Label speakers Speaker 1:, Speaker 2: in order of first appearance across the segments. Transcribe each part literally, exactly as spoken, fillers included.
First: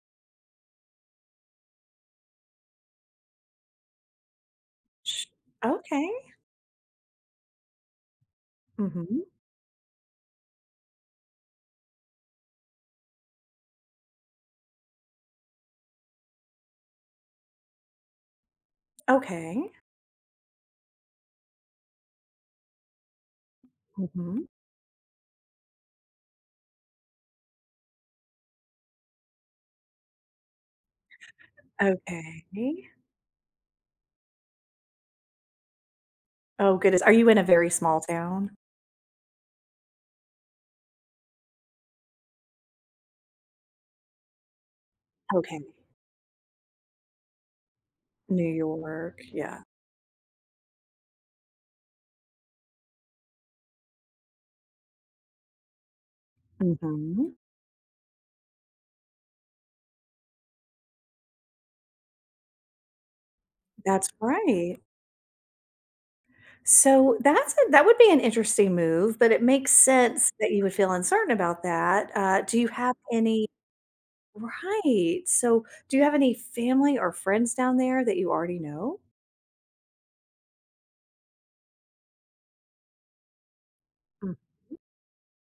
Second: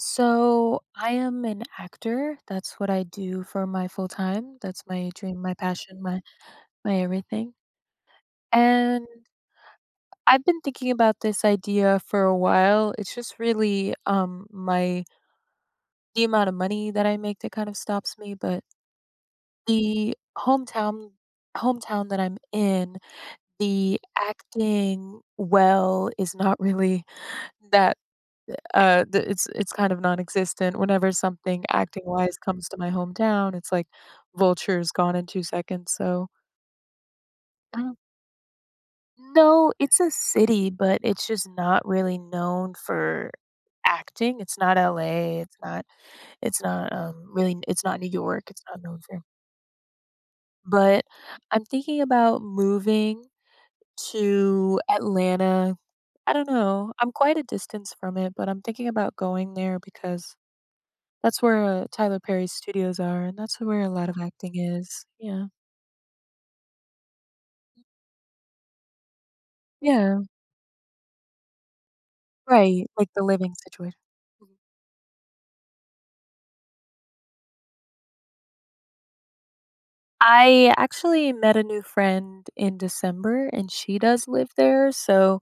Speaker 1: So I am an actor. That's what I do for my full time. That's my
Speaker 2: Sh
Speaker 1: dream, my passion,
Speaker 2: okay.
Speaker 1: my my everything. And
Speaker 2: Mhm.
Speaker 1: I've been thinking about this idea for a while. It's just really um my the amount of money that I make that kind of stops me, but
Speaker 2: Okay.
Speaker 1: the hometown hometown that I'm in, the
Speaker 2: Mhm.
Speaker 1: acting well is not really. that Uh, the it's it's kind of non-existent. Whenever something acting-wise
Speaker 2: Okay.
Speaker 1: comes to my hometown, it's like vultures gone in 2 seconds, so.
Speaker 2: Oh, goodness. Are you in a very
Speaker 1: Oh.
Speaker 2: small town?
Speaker 1: No, it's a city, but it's just not really known for acting. It's not L A, it's
Speaker 2: Okay.
Speaker 1: not it's not, um, really, it's not New York,
Speaker 2: New
Speaker 1: it's not known
Speaker 2: York,
Speaker 1: for,
Speaker 2: yeah.
Speaker 1: but I'm thinking about moving to Atlanta. I don't know. I'm
Speaker 2: Mhm.
Speaker 1: quite a distance from it, but I'm thinking about going there because that's where, uh, Tyler Perry's studios are, and that's where a
Speaker 2: That's
Speaker 1: lot of acting
Speaker 2: right.
Speaker 1: is. Yeah. Yeah.
Speaker 2: So, that's a that would be an interesting move, but it makes
Speaker 1: Yeah,
Speaker 2: sense that you would feel uncertain about that. Uh, do you
Speaker 1: right,
Speaker 2: have
Speaker 1: like the
Speaker 2: any.
Speaker 1: living situation. Mhm.
Speaker 2: Right. So, do you have any family or friends down there that you already know?
Speaker 1: I actually met a new friend in December, and she does
Speaker 2: Mm.
Speaker 1: live there, so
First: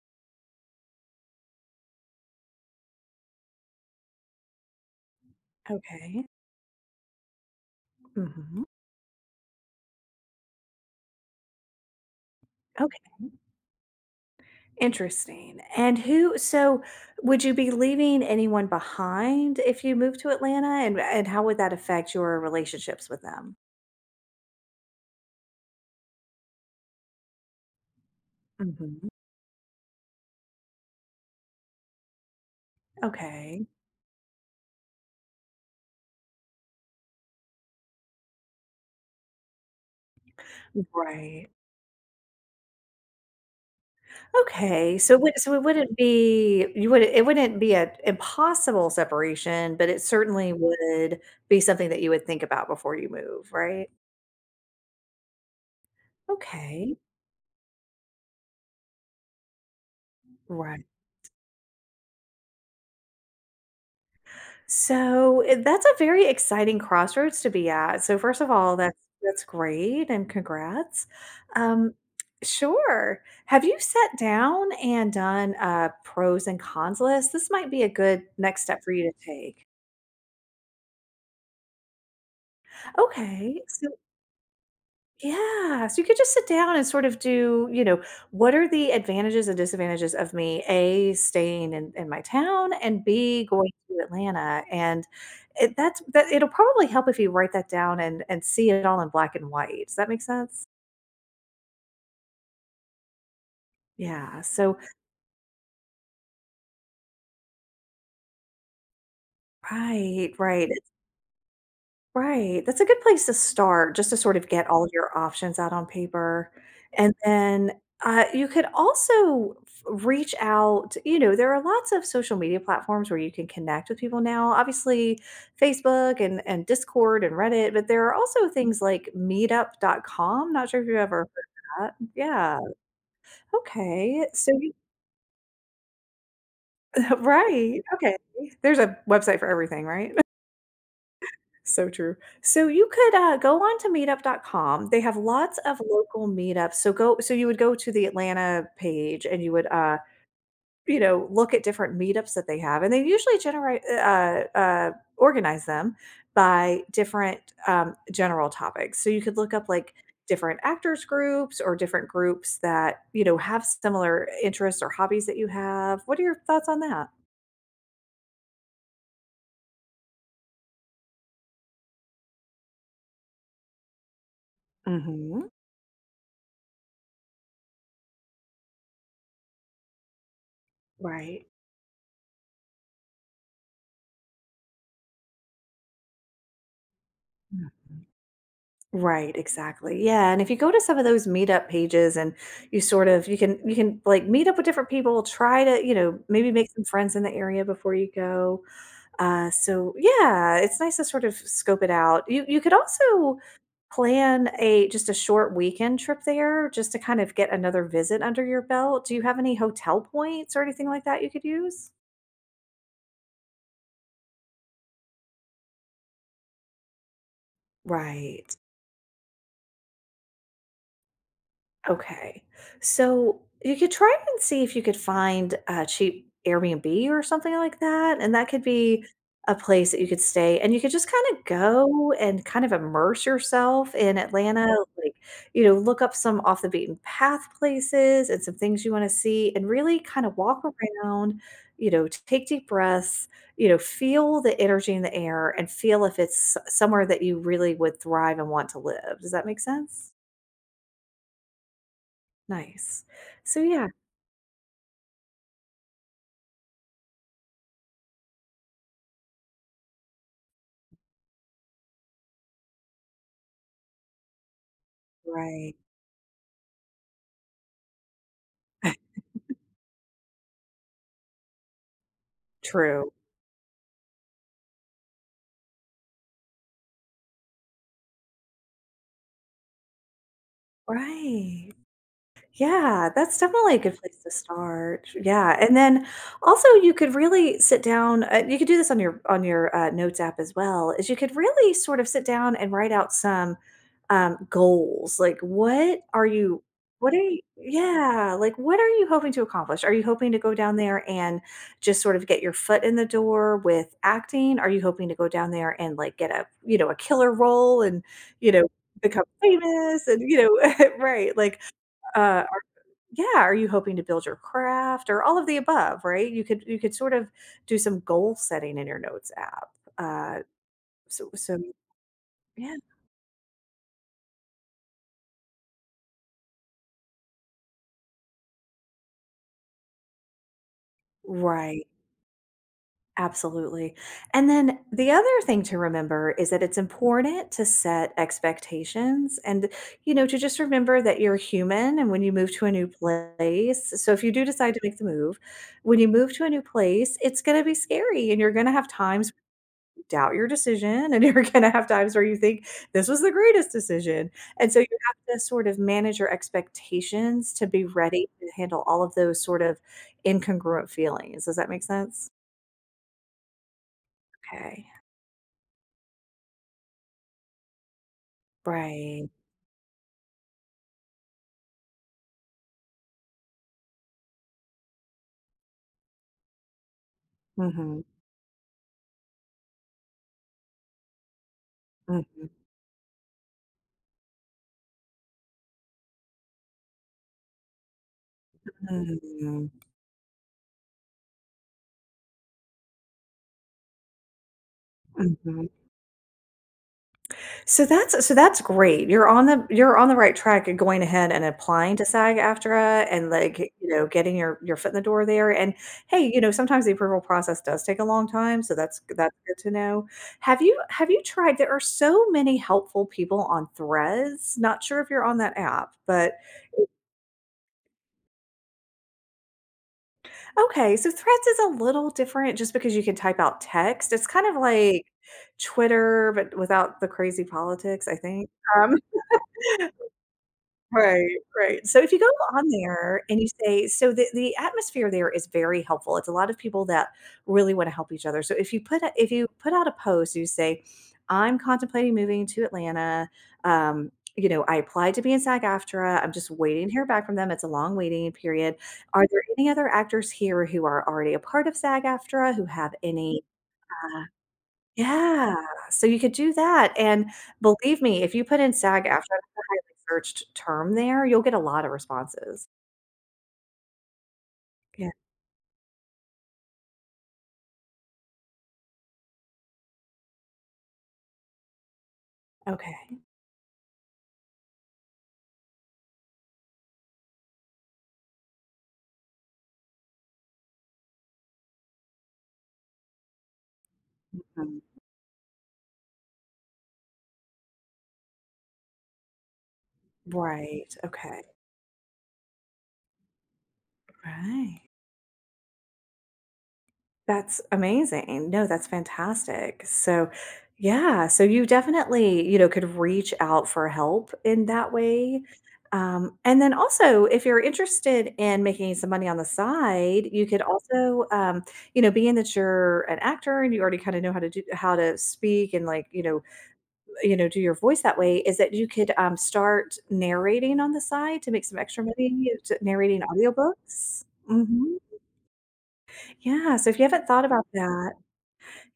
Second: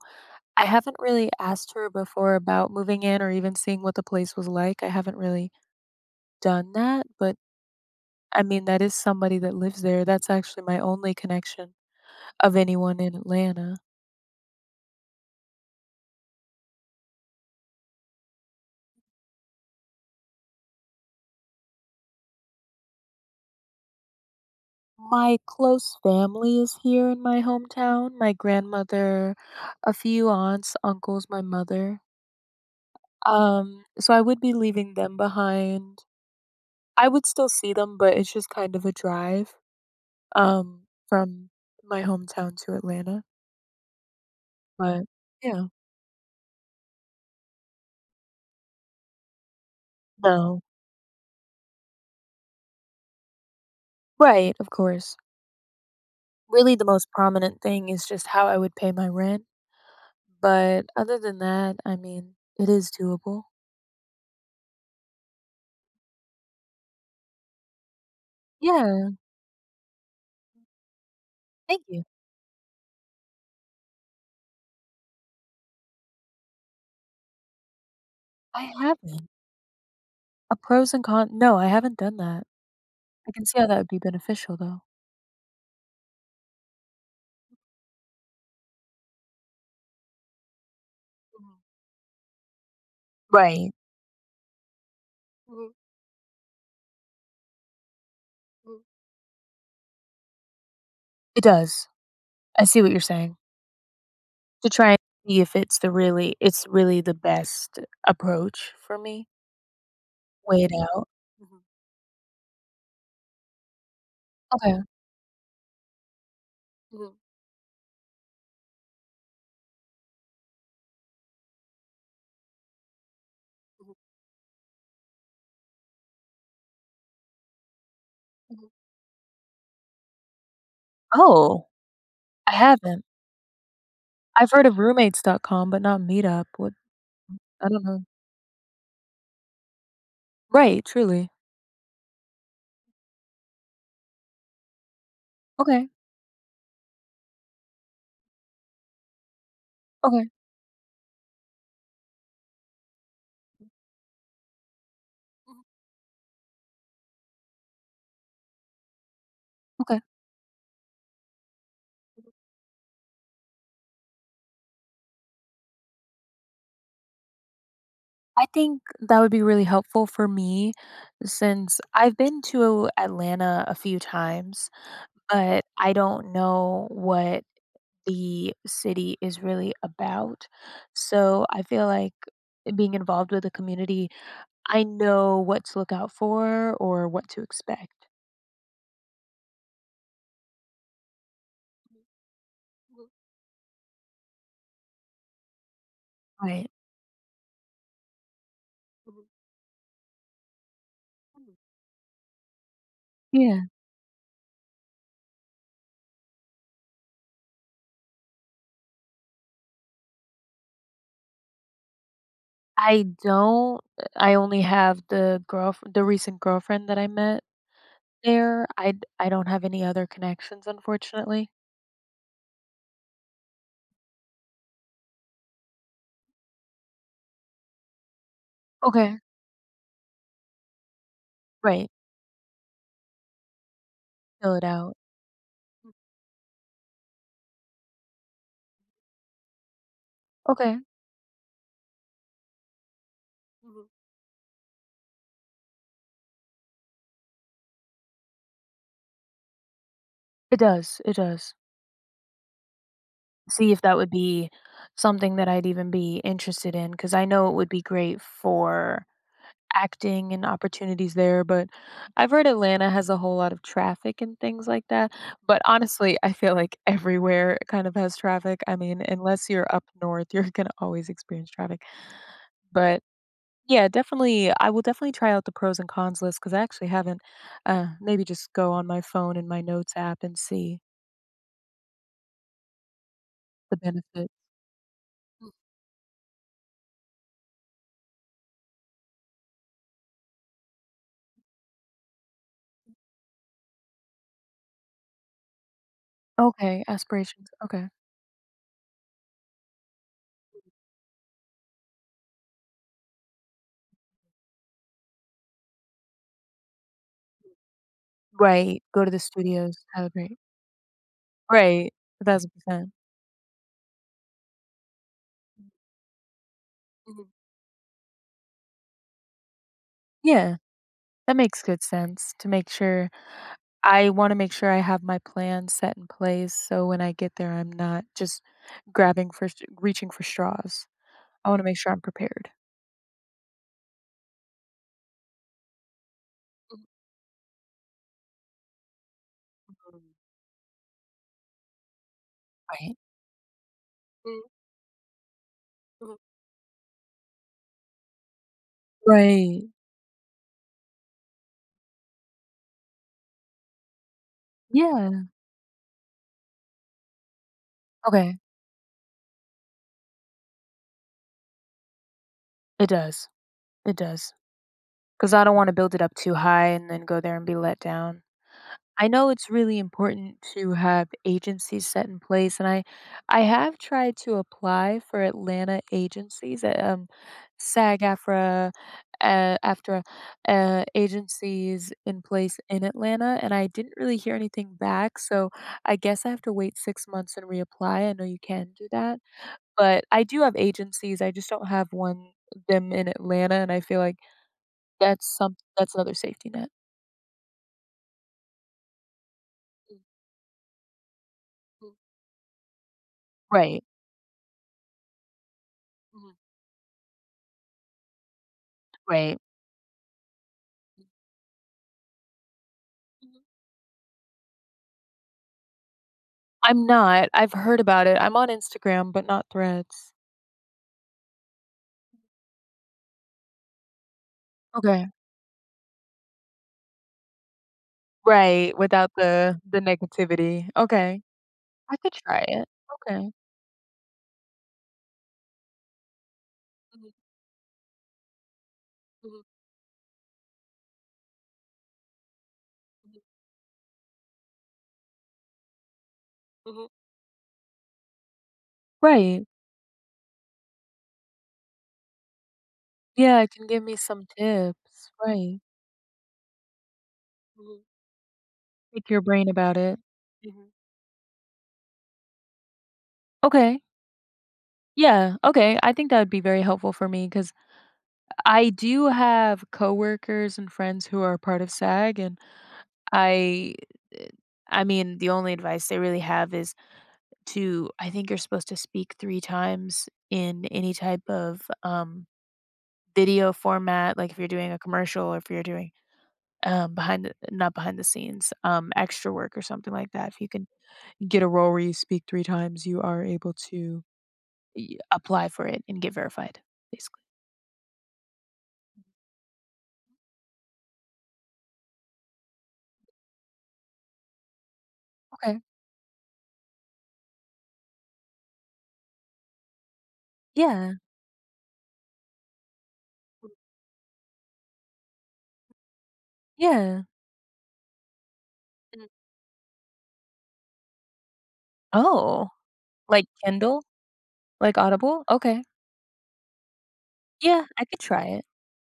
Speaker 1: I haven't really asked her before about moving in or even seeing what the place was like. I haven't really
Speaker 2: Okay.
Speaker 1: done that, but, I mean,
Speaker 2: Mhm.
Speaker 1: that is somebody that lives there. That's actually my only connection of anyone
Speaker 2: Okay.
Speaker 1: in Atlanta.
Speaker 2: Interesting. And who so Would you be leaving anyone behind if you move to Atlanta, and and how would that affect your relationships with them?
Speaker 1: My close family is here in my hometown, my
Speaker 2: Mhm.
Speaker 1: grandmother, a few aunts, uncles, my mother.
Speaker 2: Okay.
Speaker 1: Um, so I would be leaving them behind. I would still see them, but it's just kind of a drive, um,
Speaker 2: Right.
Speaker 1: from my hometown to Atlanta,
Speaker 2: Okay,
Speaker 1: but
Speaker 2: so it would so it
Speaker 1: yeah.
Speaker 2: wouldn't be you would it wouldn't be an impossible separation, but it certainly
Speaker 1: No.
Speaker 2: would be something that you would think about before you move, right?
Speaker 1: Right, of course. Really, the
Speaker 2: Okay.
Speaker 1: most prominent thing is just how I would pay my rent,
Speaker 2: Right.
Speaker 1: but other than that, I mean, it is doable.
Speaker 2: So, eh, that's a very exciting crossroads to be at. So, first of all, that's
Speaker 1: Yeah,
Speaker 2: that's great and congrats.
Speaker 1: thank
Speaker 2: Um,
Speaker 1: you.
Speaker 2: sure. Have you sat down and done a pros and cons list? This might be a good next
Speaker 1: I
Speaker 2: step for you to
Speaker 1: haven't.
Speaker 2: take.
Speaker 1: A pros and cons. No, I haven't done that. I can see
Speaker 2: Okay,
Speaker 1: how that
Speaker 2: so.
Speaker 1: would be beneficial, though.
Speaker 2: Yeah, so you could just sit down and sort of do, you know, what are the advantages and disadvantages of me, A,
Speaker 1: Mhm.
Speaker 2: staying in, in my town, and B, going
Speaker 1: Right.
Speaker 2: to Atlanta. And
Speaker 1: Mhm,
Speaker 2: it, that's that it'll probably help if you write that down and and see
Speaker 1: mhm.
Speaker 2: it all in black and white. Does that make sense?
Speaker 1: It does. I see what you're saying.
Speaker 2: Yeah.
Speaker 1: To
Speaker 2: So
Speaker 1: try and see if it's the really it's really the best approach for me.
Speaker 2: right,
Speaker 1: Weigh
Speaker 2: right.
Speaker 1: it out. Mhm.
Speaker 2: Right, that's a good place to start, just to sort of get
Speaker 1: Okay.
Speaker 2: all of your options out on paper, and
Speaker 1: Mhm,
Speaker 2: then, uh, you could also f reach out. You know, there are lots of social media platforms where you can connect
Speaker 1: mhm,
Speaker 2: with people now, obviously, Facebook and and Discord and Reddit, but there are also
Speaker 1: mhm.
Speaker 2: things like Meetup dot com. Not sure if you've ever
Speaker 1: Oh,
Speaker 2: heard of that.
Speaker 1: I
Speaker 2: Yeah.
Speaker 1: haven't.
Speaker 2: Okay, so
Speaker 1: I've heard
Speaker 2: you.
Speaker 1: of roommates dot com, but not Meetup. What? I
Speaker 2: Right,
Speaker 1: don't know.
Speaker 2: okay. There's a website for everything, right?
Speaker 1: Right, truly.
Speaker 2: So true. So you could, uh, go on to meetup. Dot com. They have lots of
Speaker 1: Okay,
Speaker 2: local meetups. So go so you would go to the Atlanta page, and you would, uh,
Speaker 1: okay,
Speaker 2: you know, look at different meetups that they have, and they usually generate uh, uh,
Speaker 1: mhm,
Speaker 2: organize them by different, um, general topics. So you could look up, like,
Speaker 1: okay.
Speaker 2: different actors groups or different groups that, you know, have similar interests or hobbies that you have. What are your thoughts on that?
Speaker 1: I think that would be really helpful for me since I've been to Atlanta a few times,
Speaker 2: Mhm.
Speaker 1: but I don't know what the city is really about. So
Speaker 2: Right.
Speaker 1: I feel like being involved with the community, I know what to look out for or what to
Speaker 2: Mhm.
Speaker 1: expect.
Speaker 2: Right, exactly. Yeah, and if you go to some of those meetup pages and you
Speaker 1: Mhm,
Speaker 2: sort
Speaker 1: mhm,
Speaker 2: of you can you can like meet up with different people, try to, you know, maybe make
Speaker 1: right.
Speaker 2: some friends in the area before you go.
Speaker 1: Mhm,
Speaker 2: Uh so yeah, it's nice to sort of
Speaker 1: mhm.
Speaker 2: scope it out. You you could also
Speaker 1: Yeah.
Speaker 2: plan a just a short weekend trip there, just to kind of get another visit under your belt. Do you have any hotel points or anything like that you could use?
Speaker 1: I don't. I only have the girl, the recent girlfriend that I met
Speaker 2: Right.
Speaker 1: there. I d I don't have any other connections, unfortunately.
Speaker 2: Okay. So you could try and see if you could find a cheap Airbnb or something like that. And that could be
Speaker 1: Okay.
Speaker 2: a place that you could stay, and you could just kind of
Speaker 1: Right,
Speaker 2: go and kind of immerse yourself in
Speaker 1: fill it
Speaker 2: Atlanta.
Speaker 1: out.
Speaker 2: Like, you know, look up some off the beaten path places and some things you want to see, and really kind of walk
Speaker 1: Okay.
Speaker 2: around, you know, take deep breaths, you know,
Speaker 1: Mhm.
Speaker 2: feel the energy in the air and feel if it's s- somewhere that you really would thrive and want to live. Does that make sense?
Speaker 1: It does, it does.
Speaker 2: Nice. So
Speaker 1: See if
Speaker 2: yeah.
Speaker 1: that would be something that I'd even be interested in, because I know it would be great for acting and opportunities there, but I've heard Atlanta has a whole lot of traffic and things like that. But
Speaker 2: Right.
Speaker 1: honestly, I feel like everywhere kind of has traffic. I mean, unless you're up north, you're going to always experience traffic. But
Speaker 2: True.
Speaker 1: yeah, definitely. I will definitely try out the pros and cons list because I actually haven't. Uh, maybe just go on my phone and my notes app and see
Speaker 2: Right. Yeah, that's definitely
Speaker 1: the
Speaker 2: a good place
Speaker 1: benefit.
Speaker 2: to start.
Speaker 1: Mm.
Speaker 2: Yeah, and then also you could really sit down. Uh, you could do this on your on your uh, notes app as well. Is you could really sort of sit down and write out some um, goals. Like, what are you?
Speaker 1: Okay,
Speaker 2: What are you?
Speaker 1: aspirations. Okay.
Speaker 2: Yeah, like what are you hoping to accomplish? Are you hoping to go down there and just sort of get your foot in the door with acting? Are you hoping to go down there and like get a you know a killer role and you know,
Speaker 1: Right. Go to the
Speaker 2: become
Speaker 1: studios. Have
Speaker 2: famous,
Speaker 1: a
Speaker 2: and you
Speaker 1: great.
Speaker 2: know, right, like,
Speaker 1: Right. A
Speaker 2: uh,
Speaker 1: thousand percent.
Speaker 2: yeah, are you hoping to build your craft or all of the above, right? You could you could sort of
Speaker 1: Mhm.
Speaker 2: do some goal setting in your notes app. Uh,
Speaker 1: Yeah.
Speaker 2: so
Speaker 1: That
Speaker 2: so
Speaker 1: makes good sense to make
Speaker 2: yeah,
Speaker 1: sure I wanna make sure I have my plan set in place so when I get there, I'm not just grabbing for st reaching for straws. I wanna make
Speaker 2: right.
Speaker 1: sure I'm prepared.
Speaker 2: Absolutely. And then the other thing to remember is that it's
Speaker 1: Mhm,
Speaker 2: important to set expectations and,
Speaker 1: mhm.
Speaker 2: you know, to just remember that you're human. And when you move to a new
Speaker 1: Right.
Speaker 2: place, so if you
Speaker 1: Mm,
Speaker 2: do decide to make the move, when you
Speaker 1: mhm.
Speaker 2: move to a new place, it's going to be scary and you're going to have times
Speaker 1: Right.
Speaker 2: doubt your decision, and you're gonna have times where you think, "This was the greatest decision." And so you have
Speaker 1: Yeah.
Speaker 2: to sort of manage your expectations to be ready
Speaker 1: Okay.
Speaker 2: to handle all of those sort of incongruent feelings. Does that make sense?
Speaker 1: It does. It does.
Speaker 2: Okay.
Speaker 1: Because I don't wanna build it up too high and then go there and be let down. I
Speaker 2: Right.
Speaker 1: know it's really important to have agencies set in place, and I I have tried to apply for Atlanta agencies, uh, um,
Speaker 2: Mhm.
Speaker 1: SAG-AFTRA, uh, AFTRA, uh, agencies in
Speaker 2: Mhm.
Speaker 1: place in Atlanta, and I didn't really hear anything back. So I guess I have to wait six months and reapply. I know you can do that,
Speaker 2: Mhm.
Speaker 1: but I do have agencies. I just don't have one them in Atlanta, and I feel like that's some
Speaker 2: Mhm.
Speaker 1: that's another safety net.
Speaker 2: So that's so that's great. You're on the you're on the right track and going ahead and
Speaker 1: Mhm.
Speaker 2: applying to SAG-AFTRA and, like, you
Speaker 1: Right.
Speaker 2: know, getting your your foot in the door there, and, hey,
Speaker 1: Mhm.
Speaker 2: you know, sometimes the approval process does take a long time, so that's that's
Speaker 1: Right.
Speaker 2: good to know. Have you have you tried, there are so many helpful
Speaker 1: Mhm.
Speaker 2: people on Threads, not sure if you're on that app, but.
Speaker 1: I'm not. I've heard about it. I'm on Instagram, but not Threads.
Speaker 2: Okay, so Threads is a little different just because you can type out text. It's kind of like
Speaker 1: Okay.
Speaker 2: Twitter, but without the crazy politics, I think,
Speaker 1: Right,
Speaker 2: um.
Speaker 1: without the the negativity. Okay.
Speaker 2: Right, right.
Speaker 1: I
Speaker 2: So if
Speaker 1: could
Speaker 2: you go
Speaker 1: try
Speaker 2: on
Speaker 1: it.
Speaker 2: there
Speaker 1: Okay.
Speaker 2: and you say, so the the atmosphere there is very helpful. It's a lot of people that
Speaker 1: Mhm,
Speaker 2: really wanna help each other. So if you put a if
Speaker 1: mhm,
Speaker 2: you put out a post, you say, "I'm contemplating moving to
Speaker 1: mhm,
Speaker 2: Atlanta. Um, you know, I applied to be in SAG-AFTRA. I'm just waiting
Speaker 1: mhm.
Speaker 2: to hear back from them. It's a long waiting period. Are there
Speaker 1: Right.
Speaker 2: any other actors here who are already a part of SAG-AFTRA who have
Speaker 1: Yeah,
Speaker 2: any,
Speaker 1: it can give me
Speaker 2: uh."
Speaker 1: some tips.
Speaker 2: Yeah,
Speaker 1: Right.
Speaker 2: so you could do that, and
Speaker 1: Mhm.
Speaker 2: believe me, if you put in sag
Speaker 1: Pick your
Speaker 2: after a
Speaker 1: brain about
Speaker 2: highly
Speaker 1: it.
Speaker 2: searched
Speaker 1: Mhm.
Speaker 2: term there, you'll get a lot of responses.
Speaker 1: Okay.
Speaker 2: Yeah,
Speaker 1: Yeah. Okay. I think that would be very helpful for me because I do have coworkers and friends who are part of SAG, and
Speaker 2: okay.
Speaker 1: I, I mean, the only advice they really have is to I think you're supposed to speak three times in any type of um, video format, like, if you're doing a
Speaker 2: Mhm.
Speaker 1: commercial or if you're doing um, behind the, not behind the scenes, um, extra work or something like that. If you can
Speaker 2: Right, okay,
Speaker 1: get a role where you speak three times, you are able to
Speaker 2: right.
Speaker 1: y apply for it and get verified, basically.
Speaker 2: That's amazing. No, that's fantastic. So, yeah, so you definitely, you know, could reach out for help in that way.
Speaker 1: Okay.
Speaker 2: Um, and then also, if you're interested in making some money on the side, you could
Speaker 1: Yeah.
Speaker 2: also, um, you know, being that you're an actor and you already kind of know how to do how to speak, and like, you know,
Speaker 1: Yeah.
Speaker 2: you know, do your voice that way, is that you
Speaker 1: Mm.
Speaker 2: could um, start narrating on the side to make some extra
Speaker 1: Oh,
Speaker 2: money, to narrating
Speaker 1: like Kindle?
Speaker 2: audiobooks.
Speaker 1: Like
Speaker 2: Hmm.
Speaker 1: Audible? Okay.
Speaker 2: Yeah. So if you haven't thought
Speaker 1: Yeah,
Speaker 2: about
Speaker 1: I could
Speaker 2: that,
Speaker 1: try it.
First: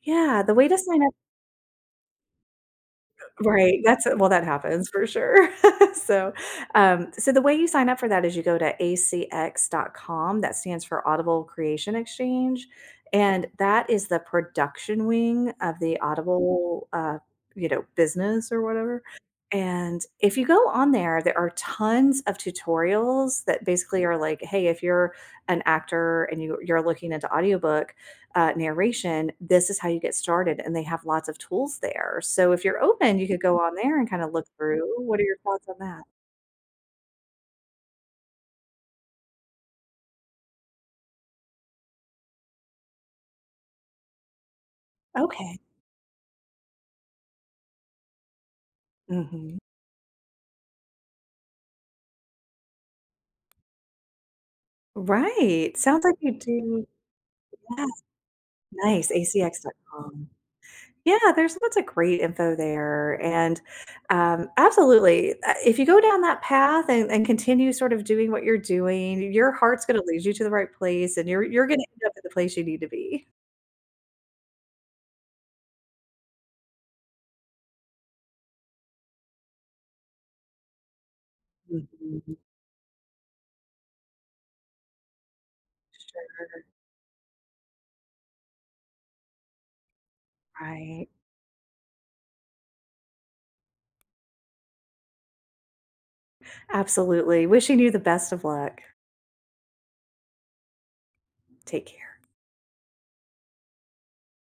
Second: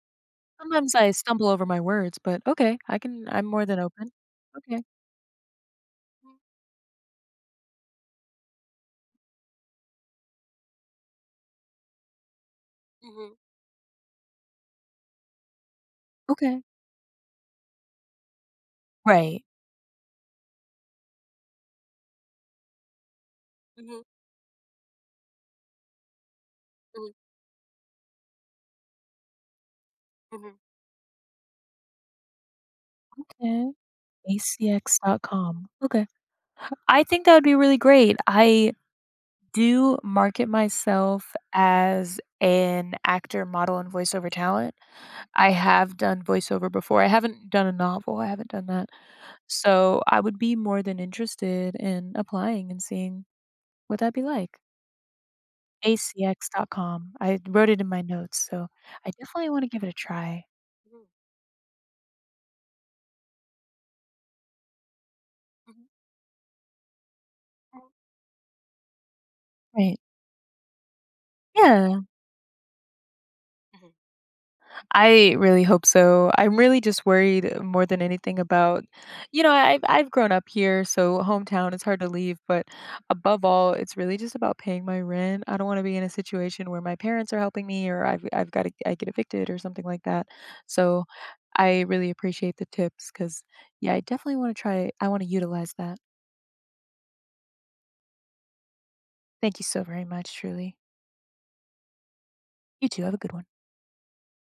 Speaker 2: yeah, the way to
Speaker 1: Sometimes
Speaker 2: sign
Speaker 1: I
Speaker 2: up.
Speaker 1: stumble over my words, but okay, I can I'm more than
Speaker 2: Right, that's
Speaker 1: open.
Speaker 2: well, that
Speaker 1: Okay.
Speaker 2: happens for sure. So, um, so the way you sign up for that is you go to a c x dot com, that stands for Audible Creation Exchange,
Speaker 1: Mhm.
Speaker 2: and that is the production wing of the
Speaker 1: Okay.
Speaker 2: Audible, uh, you know, business or whatever,
Speaker 1: Right.
Speaker 2: and if you go on there, there are tons of tutorials that basically
Speaker 1: Mhm,
Speaker 2: are like, "Hey, if you're an actor and you you're looking
Speaker 1: mhm,
Speaker 2: into audiobook, uh, narration, this is how you get
Speaker 1: mhm.
Speaker 2: started," and they have lots of tools there. So if you're open, you could go
Speaker 1: Okay,
Speaker 2: on there and kind of look through. What are your
Speaker 1: A C X dot com.
Speaker 2: thoughts on that?
Speaker 1: Okay. I think that would be really great. I do market myself as an actor, model, and voiceover talent. I
Speaker 2: Okay.
Speaker 1: have done voiceover before. I haven't done a novel, I haven't done that.
Speaker 2: Mhm.
Speaker 1: So, I would be more than interested in applying and seeing what that'd be like.
Speaker 2: Right. Sounds like you do.
Speaker 1: A C X dot com. I wrote it in my
Speaker 2: Yes,
Speaker 1: notes, so
Speaker 2: nice.
Speaker 1: I definitely wanna give it a
Speaker 2: A C X dot com.
Speaker 1: try. Mhm,
Speaker 2: Yeah, there's lots of great info there. And um, absolutely, uh, if
Speaker 1: mhm.
Speaker 2: you go down that path and, and continue
Speaker 1: Mhm.
Speaker 2: sort of doing what you're doing, your heart's
Speaker 1: Right.
Speaker 2: going to lead you to the right place, and you're, you're going to
Speaker 1: Yeah.
Speaker 2: end up at the place you need to be.
Speaker 1: Mhm. I really hope so. I'm really just worried more than anything about, you know, I've I've grown up here, so hometown it's hard to
Speaker 2: Mhm.
Speaker 1: leave. But above all, it's really just about paying my rent. I don't want to be in a
Speaker 2: Sure.
Speaker 1: situation where my parents are helping me or I've I've got to I get evicted or something like that. So
Speaker 2: Right.
Speaker 1: I really appreciate the tips because yeah, I definitely want to try I want to utilize that.
Speaker 2: Absolutely. Wishing you the best of luck.
Speaker 1: Thank you so very much, truly.
Speaker 2: Take care.
Speaker 1: You too. Have a good one.